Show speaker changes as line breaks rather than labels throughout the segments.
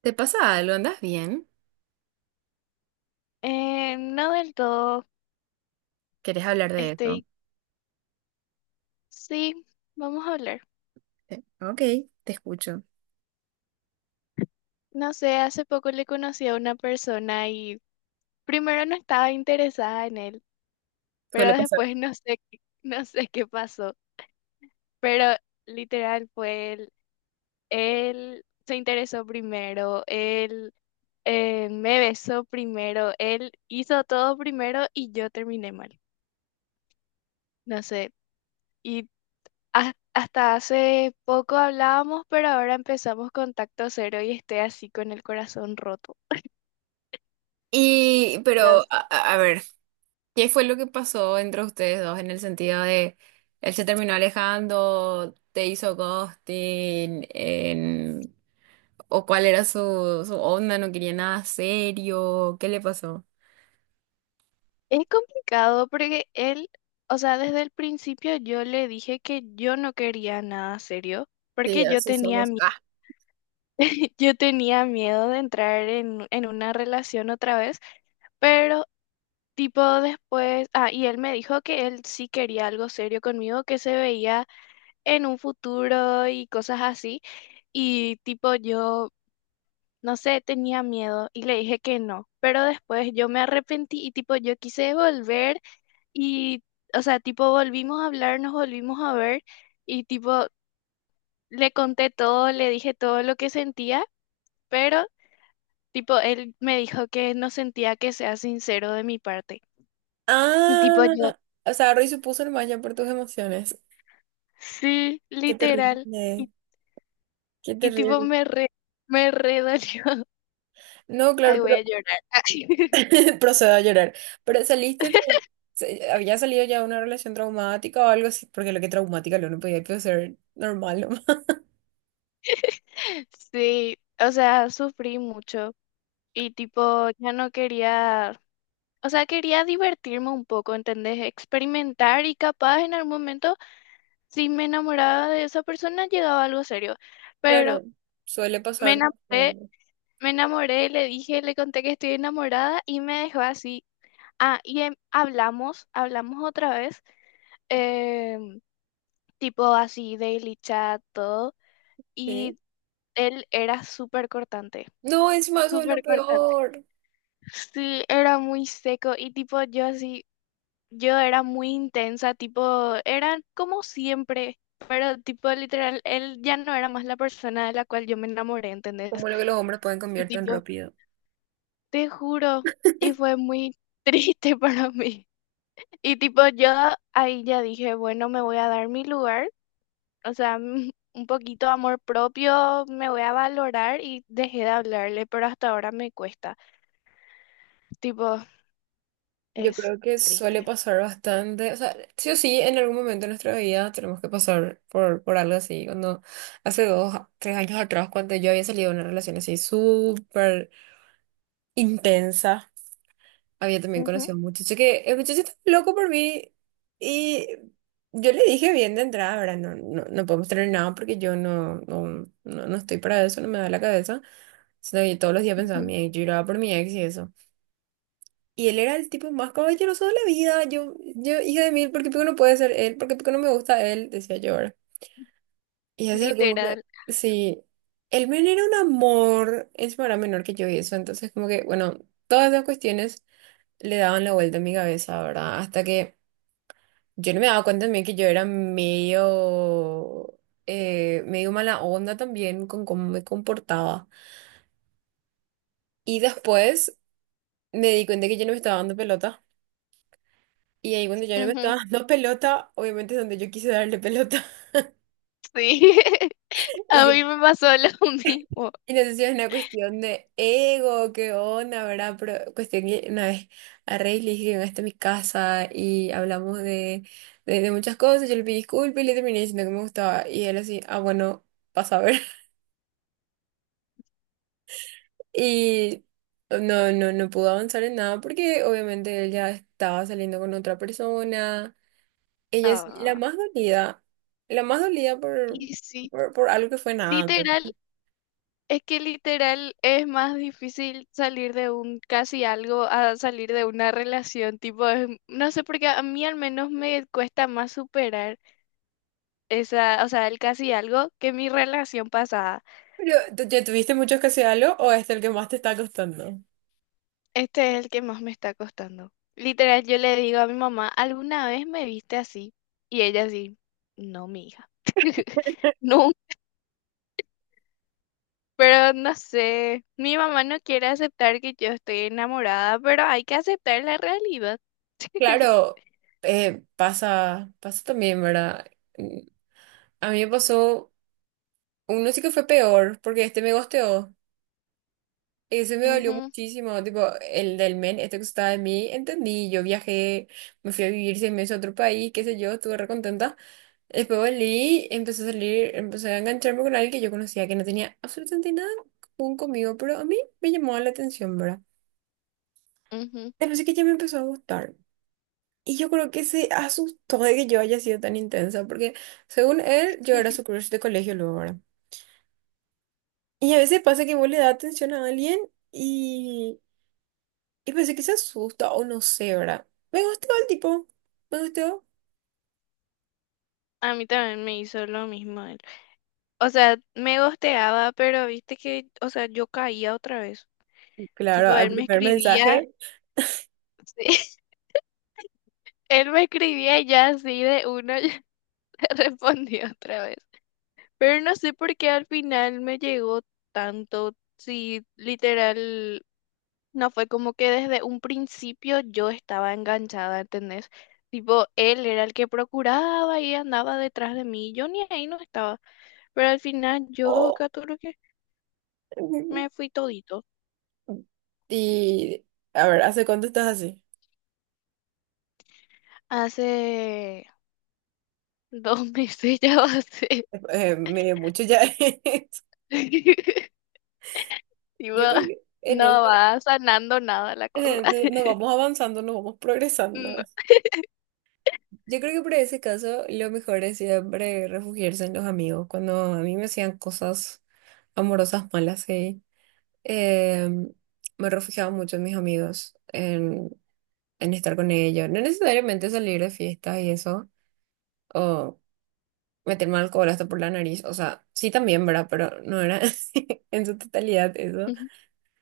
¿Te pasa algo? ¿Andas bien?
No del todo.
¿Querés hablar de eso?
Estoy. Sí, vamos a hablar.
Sí. Ok, te escucho.
No sé, hace poco le conocí a una persona y primero no estaba interesada en él, pero
Suele pasar.
después no sé, no sé qué pasó. Pero literal fue él. Él se interesó primero, él me besó primero, él hizo todo primero y yo terminé mal. No sé. Y Hasta hace poco hablábamos, pero ahora empezamos contacto cero y estoy así con el corazón roto.
Y, pero,
Las-
a ver, ¿qué fue lo que pasó entre ustedes dos en el sentido de él se terminó alejando, te hizo ghosting, en- o cuál era su onda, no quería nada serio? ¿Qué le pasó?
Es complicado porque él, o sea, desde el principio yo le dije que yo no quería nada serio,
Sí,
porque yo
así
tenía,
somos. Ah.
yo tenía miedo de entrar en una relación otra vez, pero tipo después, ah, y él me dijo que él sí quería algo serio conmigo, que se veía en un futuro y cosas así. Y tipo yo no sé, tenía miedo y le dije que no, pero después yo me arrepentí y tipo yo quise volver y, o sea, tipo volvimos a hablar, nos volvimos a ver y tipo le conté todo, le dije todo lo que sentía, pero tipo él me dijo que no sentía que sea sincero de mi parte. Y tipo yo,
Ah, o sea, Roy supuso el malla por tus emociones.
sí,
Qué
literal.
terrible,
Y,
qué
y tipo
terrible.
me re dolió.
No, claro,
Ay, voy
pero
a llorar.
procedo a llorar. Pero había salido ya de una relación traumática o algo así, porque lo que traumática lo no podía pues, ser normal nomás.
Sí, o sea, sufrí mucho. Y tipo, ya no quería, o sea, quería divertirme un poco, ¿entendés? Experimentar y capaz en algún momento, si me enamoraba de esa persona, llegaba algo serio. Pero
Claro, suele
me
pasar.
enamoré,
¿No?
me enamoré, le dije, le conté que estoy enamorada y me dejó así. Ah, y hablamos, hablamos otra vez, em, tipo así, daily chat, todo.
¿Sí?
Y él era súper cortante,
No, encima eso es lo
súper cortante.
peor.
Sí, era muy seco y tipo yo así. Yo era muy intensa, tipo, era como siempre, pero tipo literal, él ya no era más la persona de la cual yo me enamoré, ¿entendés?
Como lo que los hombres pueden
Y
cambiar tan
tipo,
rápido.
te juro, y fue muy triste para mí. Y tipo, yo ahí ya dije, bueno, me voy a dar mi lugar, o sea, un poquito de amor propio, me voy a valorar y dejé de hablarle, pero hasta ahora me cuesta. Tipo,
Yo
es
creo que suele
triste.
pasar bastante, o sea, sí o sí, en algún momento de nuestra vida tenemos que pasar por algo así. Cuando hace dos, tres años atrás, cuando yo había salido de una relación así súper intensa, había también
Ujú,
conocido a un muchacho que el muchacho estaba loco por mí y yo le dije bien de entrada, ¿verdad? No, no, no podemos tener nada porque yo no, no, no, no estoy para eso, no me da la cabeza. Sino que todos los días pensaba en
ujú,
mi ex, yo lloraba por mi ex y eso. Y él era el tipo más caballeroso de la vida. Yo, hija de mil, ¿por qué Pico no puede ser él? ¿Por qué Pico no me gusta él? Decía yo, ¿verdad? Y eso como que,
literal.
sí, él men era un amor, encima era menor que yo y eso. Entonces como que, bueno, todas esas cuestiones le daban la vuelta a mi cabeza, ¿verdad? Hasta que yo no me daba cuenta también que yo era medio, medio mala onda también con cómo me comportaba. Y después me di cuenta que yo no me estaba dando pelota. Y ahí cuando yo no me
Ujú,
estaba dando pelota, obviamente es donde yo quise darle pelota.
sí. A mí me pasó lo mismo.
Y no sé si es una cuestión de ego, qué onda, ¿verdad? Pero cuestión que una vez a Rey le dije que venga hasta mi casa y hablamos de, de muchas cosas. Yo le pedí disculpas y le terminé diciendo que me gustaba. Y él así, ah, bueno, pasa a ver. Y no, no, no pudo avanzar en nada porque obviamente él ya estaba saliendo con otra persona. Ella es
Ah,
la más dolida por,
y sí,
por algo que fue nada antes.
literal, es que literal es más difícil salir de un casi algo a salir de una relación, tipo, no sé, porque a mí al menos me cuesta más superar esa, o sea, el casi algo que mi relación pasada.
Pero, ¿tú- ¿ya tuviste muchos casi algo o es el que más te está costando?
Este es el que más me está costando. Literal, yo le digo a mi mamá, ¿alguna vez me viste así? Y ella así, no, mi hija. Nunca. Pero no sé, mi mamá no quiere aceptar que yo estoy enamorada, pero hay que aceptar la realidad.
Claro, pasa, pasa también, ¿verdad? Mm, A mí me pasó, uno sí que fue peor, porque este me gosteó. Ese me dolió
Ujú,
muchísimo, tipo, el del men, este que estaba de mí, entendí, yo viajé, me fui a vivir 6 meses a otro país, qué sé yo, estuve re contenta. Después volví, empecé a salir, empecé a engancharme con alguien que yo conocía, que no tenía absolutamente nada en común conmigo, pero a mí me llamó la atención, ¿verdad?
ujú.
Después sí que ya me empezó a gustar. Y yo creo que se asustó de que yo haya sido tan intensa, porque según él, yo era su crush de colegio luego, ¿verdad? Y a veces pasa que vos le das atención a alguien y, y pensé que se asusta o no sé, ¿verdad? Me gustó el tipo, me gustó.
A mí también me hizo lo mismo él. O sea, me gosteaba, pero viste que, o sea, yo caía otra vez.
Claro,
Tipo,
al
él me
primer
escribía,
mensaje.
sí, él me escribía y ya así de uno, ya le respondí otra vez. Pero no sé por qué al final me llegó tanto, sí, literal. No fue como que desde un principio yo estaba enganchada, ¿entendés? Tipo, él era el que procuraba y andaba detrás de mí. Yo ni ahí no estaba. Pero al final yo,
Oh.
Caturo, que me fui todito.
Y a ver, ¿hace cuánto estás así?
Hace 2 meses ya va a ser.
Medio mucho ya es.
Tipo,
Yo creo que en eso
no va sanando nada la cosa.
nos vamos avanzando, nos vamos progresando.
No.
Yo creo que por ese caso lo mejor es siempre refugiarse en los amigos. Cuando a mí me hacían cosas amorosas malas, sí, eh, me refugiaba mucho en mis amigos, en estar con ellos. No necesariamente salir de fiestas y eso, o meterme alcohol hasta por la nariz. O sea, sí también, ¿verdad? Pero no era en su totalidad eso.
Ujú.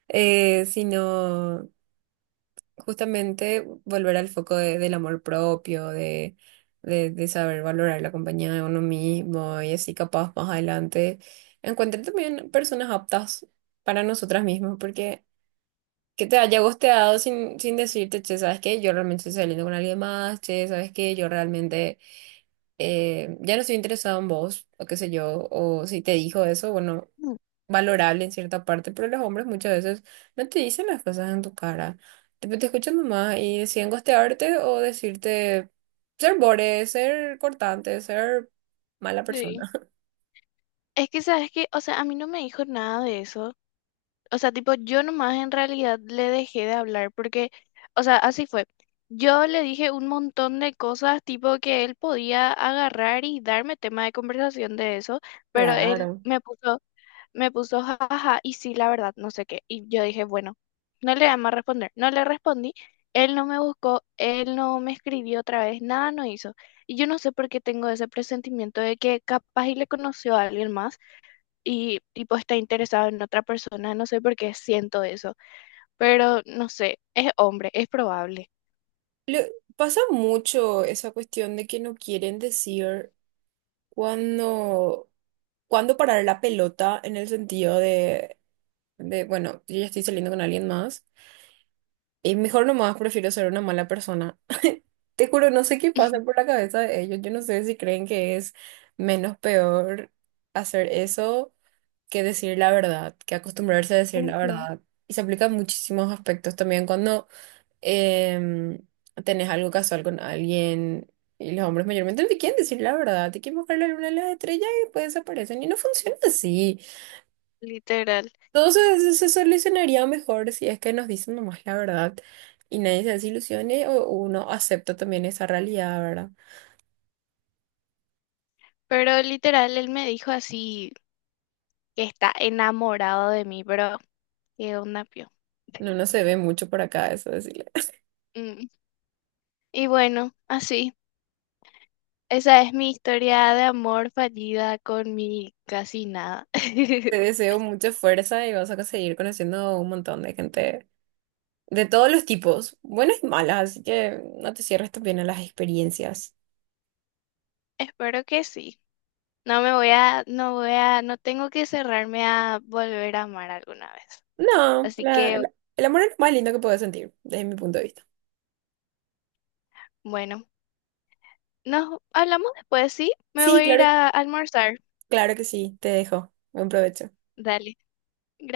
Sino, justamente volver al foco del amor propio, de, de saber valorar la compañía de uno mismo y así capaz más adelante encuentren también personas aptas para nosotras mismas, porque que te haya gosteado sin, decirte, che, ¿sabes qué? Yo realmente estoy saliendo con alguien más, che, ¿sabes qué? Yo realmente ya no estoy interesado en vos, o qué sé yo, o si te dijo eso, bueno, valorable en cierta parte, pero los hombres muchas veces no te dicen las cosas en tu cara. Tipo, te escuchan nomás y deciden gostearte o decirte ser bore, ser cortante, ser mala
Sí.
persona.
Es que, ¿sabes que, o sea, a mí no me dijo nada de eso. O sea, tipo, yo nomás en realidad le dejé de hablar porque, o sea, así fue. Yo le dije un montón de cosas, tipo, que él podía agarrar y darme tema de conversación de eso, pero
Claro.
me puso jaja, y sí, la verdad, no sé qué. Y yo dije, bueno, no le voy a más responder. No le respondí, él no me buscó, él no me escribió otra vez, nada no hizo. Y yo no sé por qué tengo ese presentimiento de que capaz y le conoció a alguien más y tipo está interesado en otra persona, no sé por qué siento eso, pero no sé, es hombre, es probable.
Le- pasa mucho esa cuestión de que no quieren decir cuándo, cuándo parar la pelota en el sentido de, bueno, yo ya estoy saliendo con alguien más. Y mejor nomás prefiero ser una mala persona. Te juro, no sé qué pasa por la cabeza de ellos. Yo no sé si creen que es menos peor hacer eso que decir la verdad, que acostumbrarse a decir la
Ujú,
verdad. Y se aplica en muchísimos aspectos también cuando em, tenés algo casual con alguien y los hombres mayormente no te quieren decir la verdad, te quieren mostrar la luna y las estrellas y después desaparecen. Y no funciona así.
literal.
Todo se, se solucionaría mejor si es que nos dicen nomás la verdad y nadie se desilusione o uno acepta también esa realidad, ¿verdad?
Pero literal, él me dijo así que está enamorado de mí, pero qué onda, pio.
No, no se ve mucho por acá, eso decirle.
Mm, y bueno, así, esa es mi historia de amor fallida con mi casi nada.
Te deseo mucha fuerza y vas a seguir conociendo un montón de gente de todos los tipos, buenas y malas, así que no te cierres también a las experiencias.
Espero que sí. No me voy a, no voy a, No tengo que cerrarme a volver a amar alguna vez.
No,
Así que,
el amor es lo más lindo que puedes sentir, desde mi punto de vista.
bueno. Nos hablamos después, ¿sí? Me
Sí,
voy a ir
claro,
a almorzar.
claro que sí, te dejo. Buen provecho.
Dale. Gracias.